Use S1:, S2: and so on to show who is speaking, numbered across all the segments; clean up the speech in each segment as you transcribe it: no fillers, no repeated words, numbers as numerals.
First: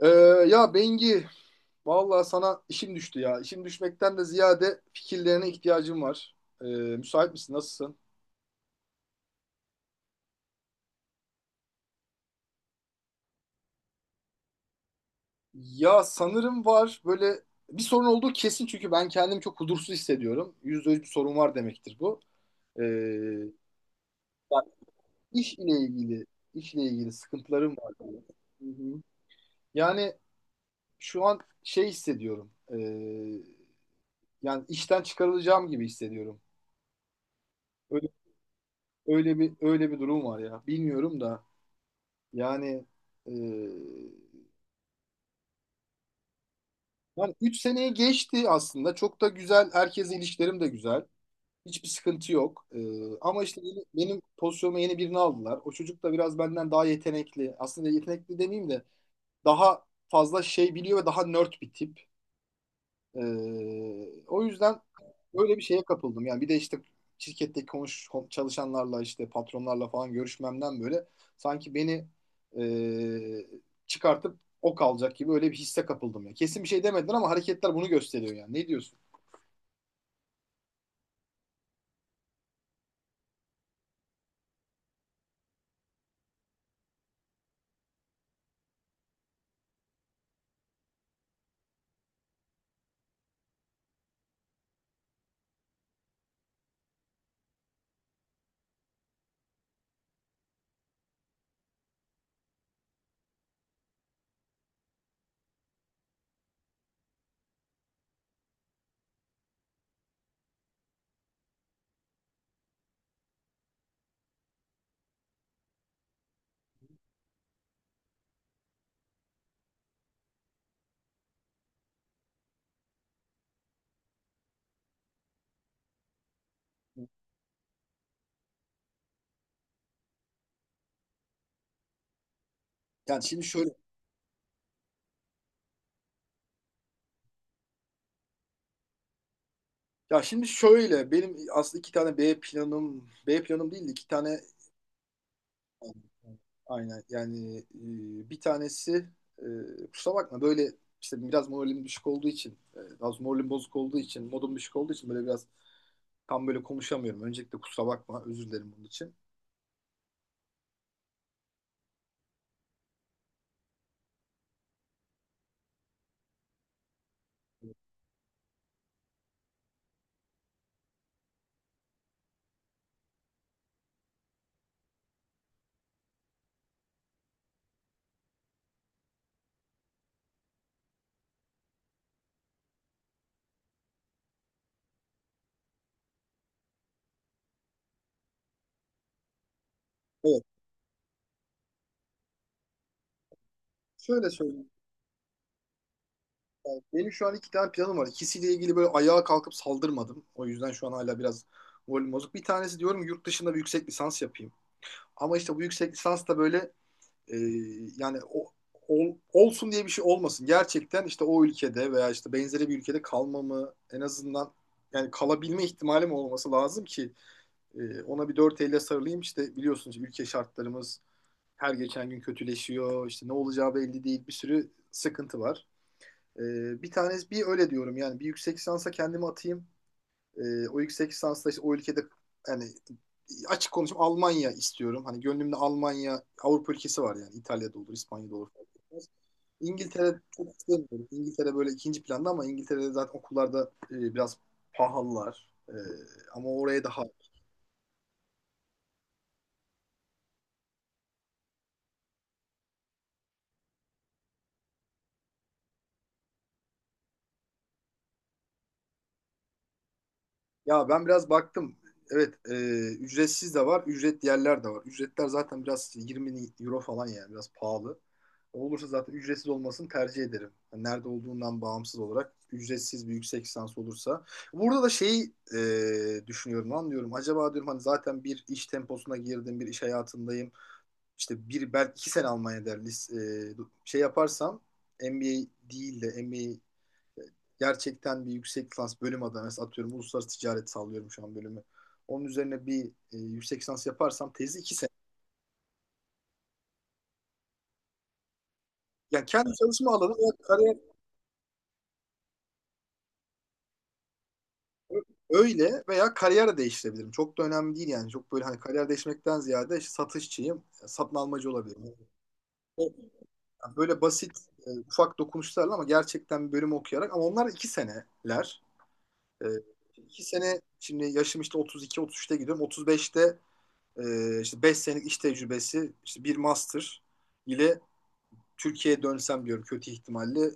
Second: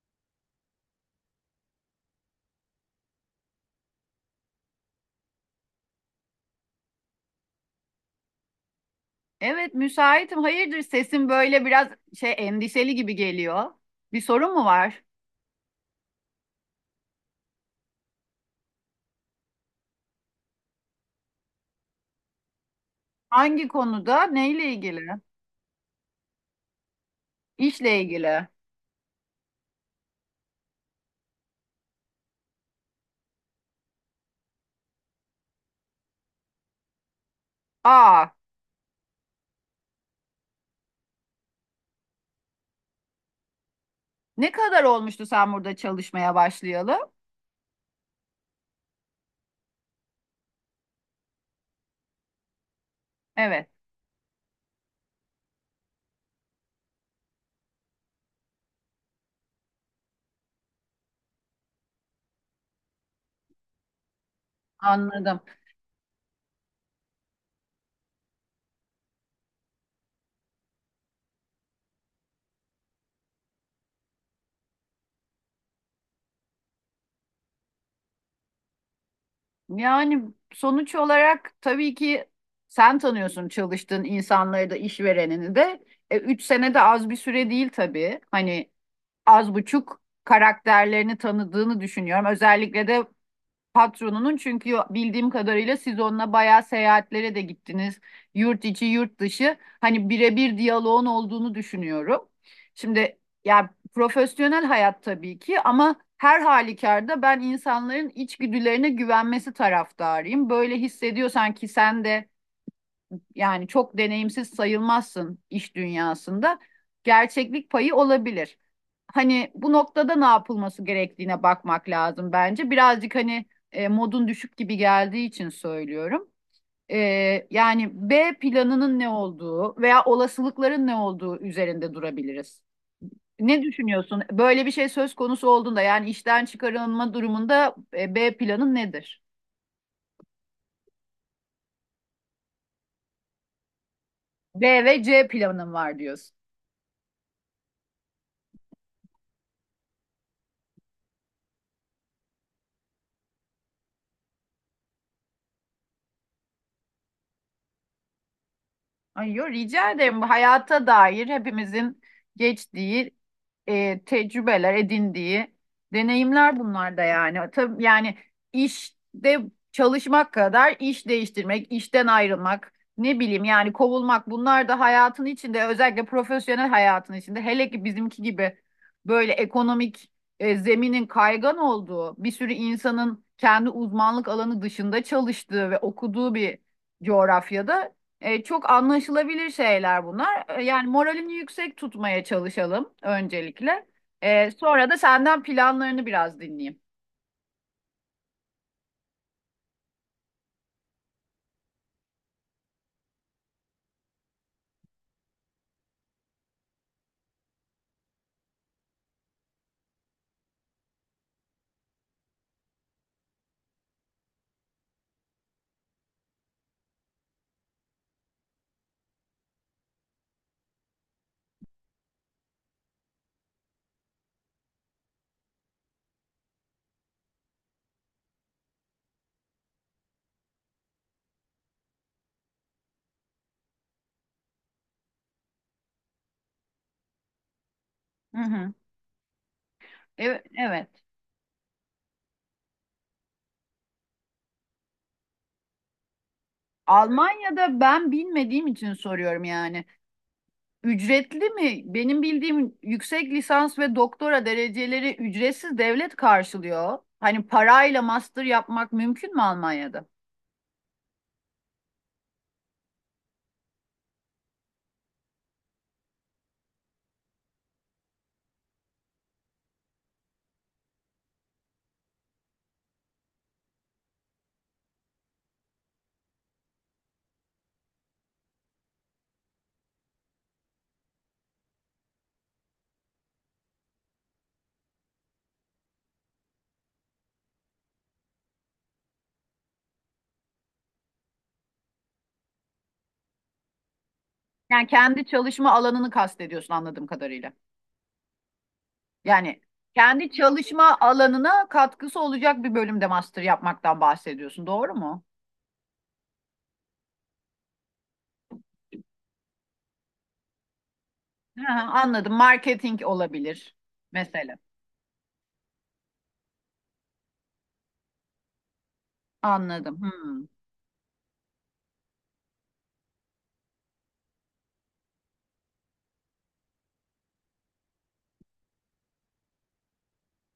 S1: Ee, ya Bengi, vallahi sana işim düştü ya. İşim düşmekten de ziyade fikirlerine ihtiyacım var. Müsait misin? Nasılsın?
S2: Evet, müsaitim. Hayırdır sesin böyle biraz şey endişeli gibi geliyor. Bir sorun mu var?
S1: Ya sanırım var. Böyle bir sorun olduğu kesin çünkü ben kendimi çok huzursuz hissediyorum. Yüzde yüz bir sorun var demektir bu. Ee,
S2: Hangi konuda? Neyle
S1: yani
S2: ilgili?
S1: iş ile ilgili, işle ilgili sıkıntılarım var.
S2: İşle ilgili.
S1: Hı hı. Yani şu an şey hissediyorum. Yani işten çıkarılacağım gibi hissediyorum. Öyle,
S2: Aa,
S1: öyle bir durum var ya. Bilmiyorum da. Yani e,
S2: ne kadar olmuştu sen burada çalışmaya başlayalı?
S1: yani 3 seneyi geçti aslında. Çok da güzel. Herkesle ilişkilerim de güzel. Hiçbir sıkıntı yok. Ama işte
S2: Evet,
S1: benim pozisyonuma yeni birini aldılar. O çocuk da biraz benden daha yetenekli. Aslında yetenekli demeyeyim de daha fazla şey biliyor ve daha nerd bir tip. O yüzden
S2: anladım.
S1: öyle bir şeye kapıldım. Yani bir de işte şirketteki çalışanlarla işte patronlarla falan görüşmemden böyle sanki beni e, çıkartıp ok alacak gibi öyle bir hisse kapıldım ya. Kesin bir şey demediler ama hareketler bunu gösteriyor yani. Ne diyorsun?
S2: Yani sonuç olarak tabii ki sen tanıyorsun çalıştığın insanları da işverenini de. 3 sene de az bir süre değil tabii. Hani az buçuk karakterlerini tanıdığını düşünüyorum. Özellikle de patronunun çünkü bildiğim kadarıyla siz onunla bayağı seyahatlere de gittiniz. Yurt içi, yurt dışı. Hani birebir diyaloğun olduğunu düşünüyorum. Şimdi ya profesyonel hayat tabii ki ama her halükarda ben insanların içgüdülerine güvenmesi taraftarıyım. Böyle hissediyorsan ki sen de yani çok deneyimsiz sayılmazsın iş dünyasında. Gerçeklik payı olabilir. Hani bu noktada ne yapılması gerektiğine bakmak lazım bence. Birazcık hani modun düşük gibi geldiği için söylüyorum. E, Yani B planının ne olduğu veya olasılıkların ne olduğu üzerinde durabiliriz.
S1: Yani şimdi
S2: Ne
S1: şöyle
S2: düşünüyorsun? Böyle bir şey söz konusu olduğunda yani işten çıkarılma durumunda B planın nedir?
S1: şimdi şöyle benim aslında iki tane B planım değil de iki tane.
S2: B ve C planın var
S1: Aynen.
S2: diyorsun.
S1: Aynen. Yani bir tanesi e, kusura bakma böyle işte biraz moralim düşük olduğu için biraz moralim bozuk olduğu için modum düşük olduğu için böyle biraz tam böyle konuşamıyorum. Öncelikle kusura bakma özür dilerim bunun için.
S2: Ay yo, rica ederim. Bu hayata dair hepimizin geçtiği tecrübeler, edindiği deneyimler bunlar da yani. Tabii yani işte çalışmak kadar iş değiştirmek, işten ayrılmak, ne bileyim yani kovulmak bunlar da hayatın içinde özellikle profesyonel hayatın içinde hele ki bizimki gibi böyle ekonomik zeminin kaygan olduğu bir sürü insanın kendi uzmanlık alanı dışında çalıştığı ve okuduğu bir coğrafyada çok anlaşılabilir şeyler
S1: Evet,
S2: bunlar. Yani moralini yüksek tutmaya çalışalım öncelikle.
S1: şöyle söyleyeyim.
S2: Sonra da senden planlarını biraz dinleyeyim.
S1: Yani benim şu an iki tane planım var. İkisiyle ilgili böyle ayağa kalkıp saldırmadım. O yüzden şu an hala biraz moralim bozuk. Bir tanesi diyorum yurt dışında bir yüksek lisans yapayım. Ama işte bu yüksek lisans da böyle. E, yani olsun diye bir şey olmasın. Gerçekten işte o ülkede veya işte benzeri bir ülkede kalmamı en azından yani kalabilme ihtimalim olması lazım ki ona bir dört elle sarılayım. İşte biliyorsunuz ülke şartlarımız her geçen gün kötüleşiyor. İşte ne olacağı belli değil. Bir sürü sıkıntı var. E, bir tanesi bir öyle diyorum yani bir yüksek lisansa kendimi atayım. O yüksek lisansla işte o ülkede yani açık konuşayım Almanya istiyorum. Hani gönlümde Almanya, Avrupa ülkesi var yani. İtalya'da olur, İspanya'da
S2: Hı
S1: olur. Fark
S2: hı.
S1: etmez. İngiltere
S2: Evet,
S1: çok
S2: evet.
S1: istemiyorum. İngiltere böyle ikinci planda ama İngiltere'de zaten okullarda biraz pahalılar. Ama oraya daha.
S2: Almanya'da ben bilmediğim için soruyorum yani. Ücretli mi? Benim bildiğim yüksek lisans ve doktora dereceleri ücretsiz devlet karşılıyor. Hani parayla master yapmak mümkün mü Almanya'da?
S1: Ya ben biraz baktım. Evet, ücretsiz de var, ücretli yerler de var. Ücretler zaten biraz 20 euro falan yani biraz pahalı. Olursa zaten ücretsiz olmasını tercih ederim. Yani nerede olduğundan bağımsız olarak ücretsiz bir yüksek lisans olursa. Burada da şeyi düşünüyorum, anlıyorum. Acaba diyorum hani zaten bir iş temposuna girdim, bir iş hayatındayım. İşte bir belki iki sene Almanya'da e, şey yaparsam MBA değil de MBA gerçekten bir yüksek lisans bölüm adına mesela atıyorum uluslararası ticaret sallıyorum şu an bölümü. Onun üzerine bir yüksek lisans yaparsam tezi iki
S2: Yani
S1: sene.
S2: kendi çalışma alanını kastediyorsun anladığım kadarıyla.
S1: Yani kendi
S2: Yani
S1: çalışma alanı veya
S2: kendi
S1: kariyer
S2: çalışma alanına katkısı olacak bir bölümde master yapmaktan bahsediyorsun, doğru mu?
S1: öyle veya kariyer de değiştirebilirim. Çok da önemli değil yani. Çok böyle hani kariyer değişmekten ziyade işte satışçıyım, satın almacı
S2: Ha,
S1: olabilirim.
S2: anladım. Marketing
S1: Yani
S2: olabilir
S1: böyle basit
S2: mesela.
S1: ufak dokunuşlarla ama gerçekten bir bölüm okuyarak ama onlar iki seneler. E,
S2: Anladım.
S1: iki
S2: Hmm.
S1: sene şimdi yaşım işte 32-33'te gidiyorum. 35'te, işte 5 senelik iş tecrübesi, işte bir master ile Türkiye'ye dönsem diyorum kötü ihtimalle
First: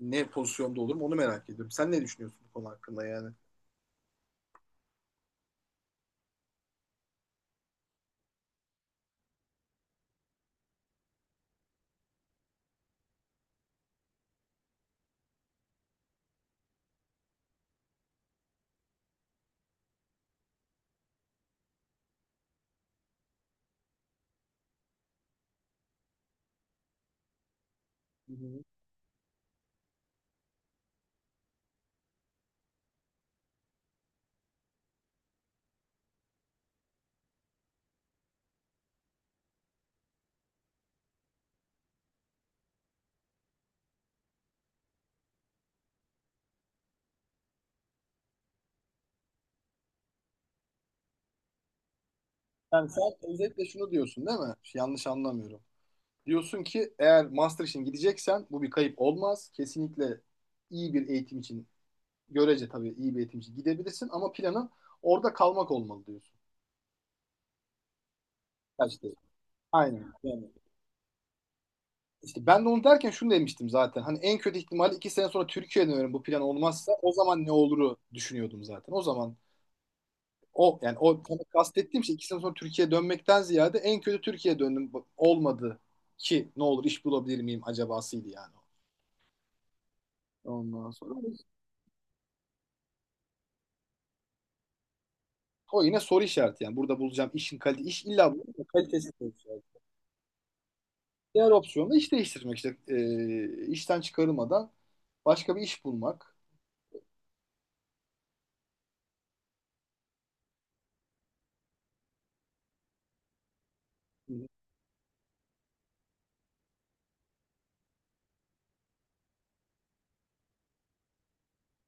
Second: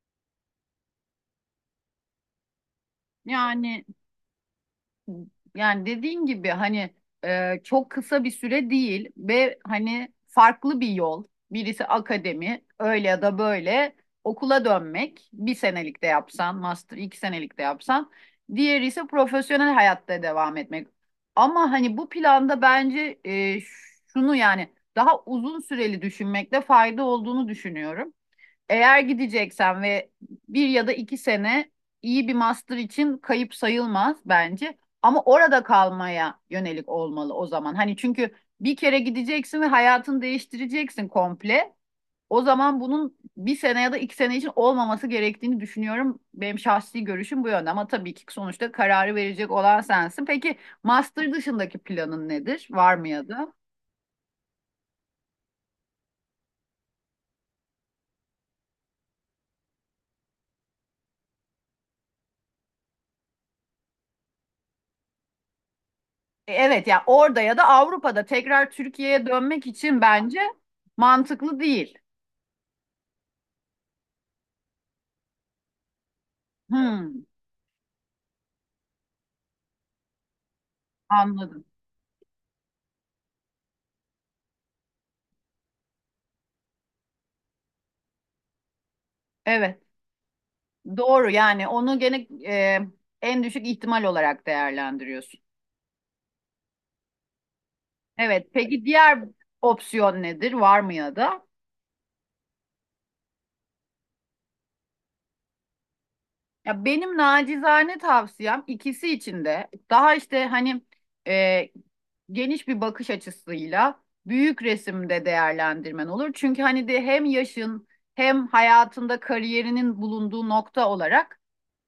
S1: ne pozisyonda olurum onu merak ediyorum. Sen ne düşünüyorsun bu konu hakkında yani?
S2: Yani Yani dediğin gibi hani çok kısa bir süre değil ve hani farklı bir yol. Birisi akademi, öyle ya da böyle okula dönmek. Bir senelik de yapsan, master iki senelik de yapsan. Diğeri ise profesyonel hayatta devam etmek. Ama hani bu planda bence şunu yani daha uzun süreli düşünmekte fayda olduğunu düşünüyorum.
S1: Hı hı.
S2: Eğer gideceksen ve bir ya da iki sene iyi bir master için kayıp sayılmaz bence. Ama orada kalmaya yönelik olmalı o zaman. Hani çünkü bir kere gideceksin ve hayatını değiştireceksin komple. O zaman bunun bir sene ya da iki sene için olmaması gerektiğini düşünüyorum. Benim şahsi görüşüm bu yönde ama tabii ki sonuçta kararı verecek olan sensin. Peki master dışındaki planın nedir?
S1: Yani
S2: Var
S1: sen
S2: mı ya da?
S1: özetle şunu diyorsun değil mi? Yanlış anlamıyorum. Diyorsun ki eğer master için gideceksen bu bir kayıp olmaz. Kesinlikle iyi bir eğitim için görece tabii iyi bir eğitim için gidebilirsin ama planın orada kalmak olmalı diyorsun.
S2: Evet ya orada ya da Avrupa'da tekrar
S1: Kaçtı.
S2: Türkiye'ye dönmek için
S1: Aynen.
S2: bence
S1: Yani
S2: mantıklı değil. Evet.
S1: İşte ben de onu derken şunu demiştim zaten. Hani en kötü ihtimalle iki sene sonra Türkiye'ye dönerim bu plan olmazsa o
S2: Hmm,
S1: zaman ne oluru düşünüyordum zaten. O zaman o yani o tam
S2: anladım.
S1: kastettiğim şey iki sene sonra Türkiye'ye dönmekten ziyade en kötü Türkiye'ye döndüm olmadı ki ne olur iş bulabilir miyim acabasıydı yani.
S2: Evet
S1: Ondan sonra
S2: doğru yani onu gene en düşük ihtimal olarak değerlendiriyorsun.
S1: o yine soru işareti yani burada bulacağım işin kalite iş illa
S2: Evet
S1: bulacağım da
S2: peki
S1: kalitesi
S2: diğer
S1: soru işareti.
S2: opsiyon nedir? Var mı ya da?
S1: Diğer opsiyon da iş değiştirmek işte. İşten çıkarılmadan başka bir iş bulmak.
S2: Ya benim nacizane tavsiyem ikisi için de daha işte hani e, geniş bir bakış açısıyla
S1: Hı hı.
S2: büyük resimde değerlendirmen olur. Çünkü hani de hem yaşın hem hayatında kariyerinin bulunduğu nokta olarak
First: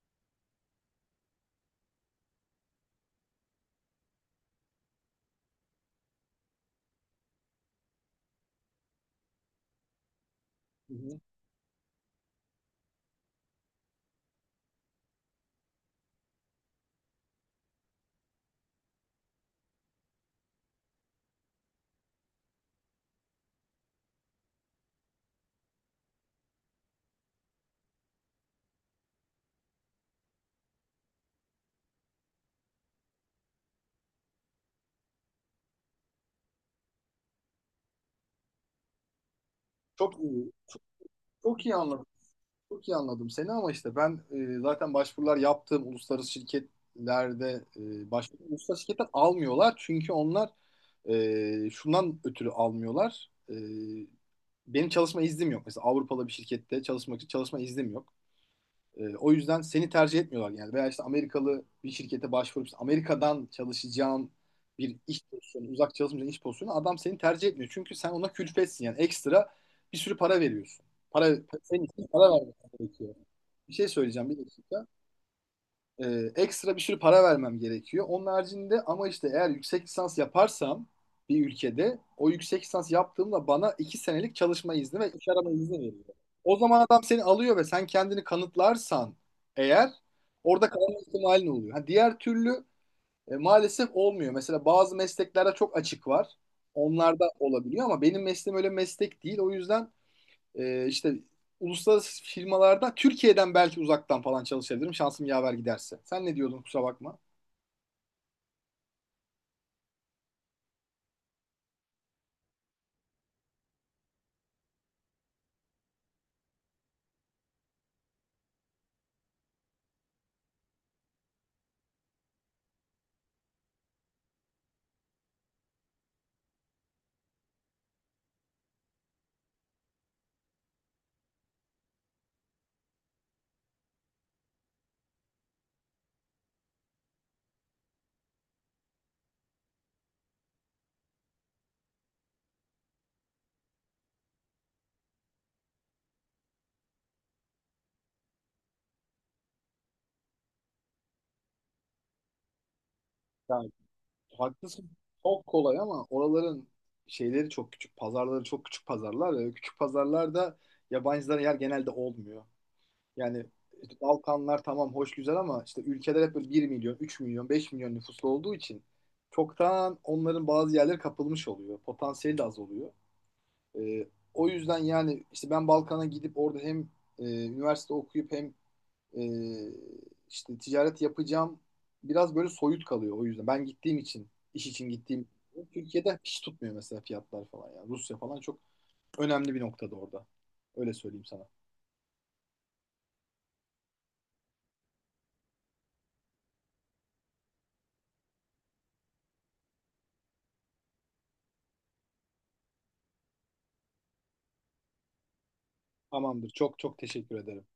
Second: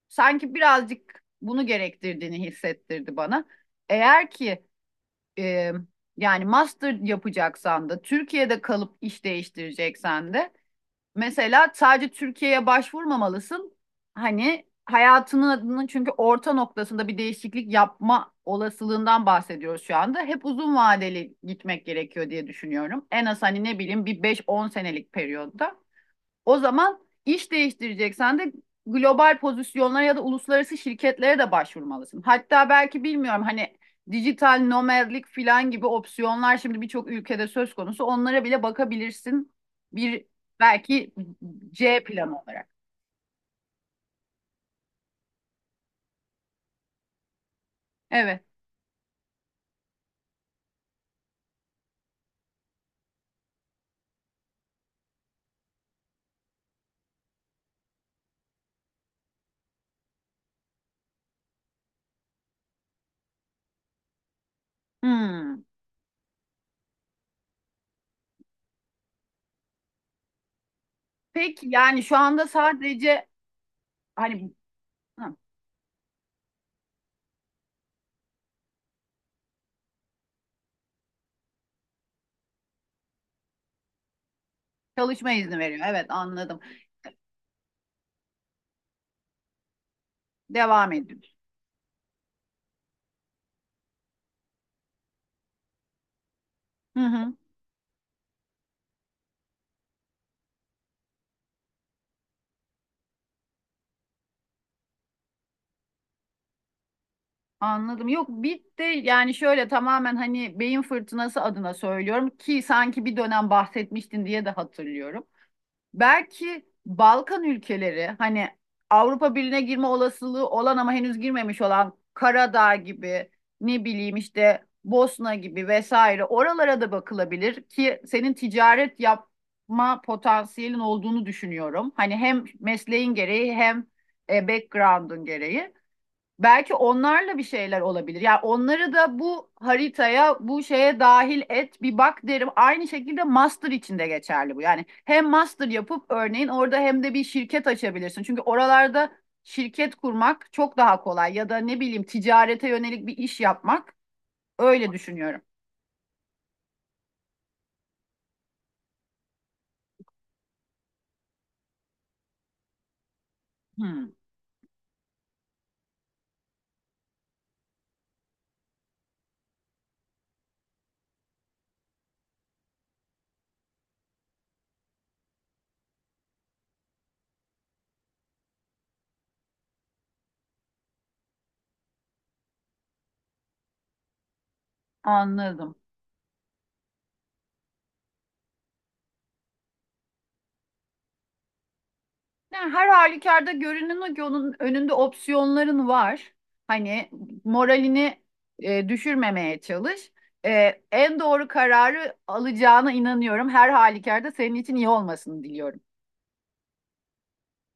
S2: sanki birazcık bunu gerektirdiğini hissettirdi bana. Eğer ki e, yani master yapacaksan da Türkiye'de kalıp iş değiştireceksen de
S1: Hı hı.
S2: mesela sadece Türkiye'ye başvurmamalısın. Hani hayatının adının çünkü orta noktasında bir değişiklik yapma olasılığından bahsediyoruz şu anda. Hep uzun vadeli gitmek gerekiyor diye düşünüyorum. En az hani ne bileyim bir 5-10 senelik periyotta. O zaman iş değiştireceksen de global pozisyonlara ya da uluslararası şirketlere de başvurmalısın. Hatta belki bilmiyorum hani dijital nomadlik falan gibi opsiyonlar şimdi birçok ülkede söz konusu. Onlara bile bakabilirsin.
S1: Çok
S2: Bir
S1: iyi.
S2: belki
S1: Çok iyi
S2: C
S1: anladım.
S2: planı olarak.
S1: Çok iyi anladım seni ama işte ben zaten başvurular yaptığım uluslararası şirketlerde
S2: Evet.
S1: uluslararası şirketler almıyorlar. Çünkü onlar şundan ötürü almıyorlar. Benim çalışma iznim yok. Mesela Avrupalı bir şirkette çalışmak için çalışma iznim yok. O yüzden seni tercih etmiyorlar yani. Veya işte Amerikalı bir şirkete başvurup işte Amerika'dan çalışacağım bir iş
S2: Hmm.
S1: pozisyonu, uzak çalışmayacağın iş pozisyonu adam seni tercih etmiyor. Çünkü sen ona külfetsin yani ekstra bir sürü para veriyorsun. Para,
S2: Peki
S1: senin
S2: yani
S1: için
S2: şu
S1: para
S2: anda
S1: vermek gerekiyor.
S2: sadece
S1: Bir şey söyleyeceğim bir
S2: hani
S1: dakika.
S2: hı,
S1: Ekstra bir sürü para vermem gerekiyor. Onun haricinde ama işte eğer yüksek lisans yaparsam bir ülkede o yüksek lisans yaptığımda bana iki senelik çalışma izni ve iş
S2: çalışma
S1: arama
S2: izni
S1: izni
S2: veriyor.
S1: veriyor.
S2: Evet,
S1: O
S2: anladım.
S1: zaman adam seni alıyor ve sen kendini kanıtlarsan eğer orada
S2: Devam
S1: kalma
S2: ediyoruz.
S1: ihtimalin oluyor. Ha, diğer türlü maalesef olmuyor. Mesela bazı mesleklerde çok açık var.
S2: Hı
S1: Onlarda
S2: hı.
S1: olabiliyor ama benim mesleğim öyle meslek değil. O yüzden işte uluslararası firmalarda Türkiye'den belki uzaktan falan çalışabilirim. Şansım yaver giderse. Sen ne diyordun kusura bakma.
S2: Anladım. Yok bit de yani şöyle tamamen hani beyin fırtınası adına söylüyorum ki sanki bir dönem bahsetmiştin diye de hatırlıyorum. Belki Balkan ülkeleri hani Avrupa Birliği'ne girme olasılığı olan ama henüz girmemiş olan Karadağ gibi ne bileyim işte Bosna gibi vesaire oralara da bakılabilir ki senin ticaret yapma potansiyelin olduğunu düşünüyorum. Hani hem mesleğin gereği hem background'un gereği. Belki onlarla bir şeyler olabilir. Yani onları da bu haritaya, bu şeye dahil et, bir bak derim. Aynı şekilde master için de geçerli bu. Yani hem master yapıp örneğin orada hem de bir şirket açabilirsin. Çünkü oralarda şirket kurmak çok daha kolay ya da ne bileyim ticarete yönelik bir iş
S1: Yani
S2: yapmak.
S1: haklısın.
S2: Öyle düşünüyorum.
S1: Çok kolay ama oraların şeyleri çok küçük. Pazarları çok küçük pazarlar ve küçük pazarlarda yabancılara yer genelde olmuyor. Yani işte
S2: Hmm,
S1: Balkanlar tamam hoş güzel ama işte ülkeler hep böyle 1 milyon, 3 milyon, 5 milyon nüfuslu olduğu için çoktan onların bazı yerleri kapılmış oluyor. Potansiyeli de az oluyor. E, o yüzden yani işte ben Balkan'a gidip orada hem üniversite okuyup hem e, işte ticaret yapacağım biraz böyle soyut kalıyor o yüzden. Ben gittiğim için, iş için gittiğim
S2: anladım.
S1: Türkiye'de hiç tutmuyor mesela fiyatlar falan yani. Rusya falan çok önemli bir noktada orada. Öyle söyleyeyim sana.
S2: Yani her halükarda görünen o ki önünde opsiyonların var. Hani moralini düşürmemeye çalış. En doğru kararı alacağına inanıyorum. Her halükarda senin için iyi olmasını diliyorum.
S1: Tamamdır. Çok çok teşekkür ederim.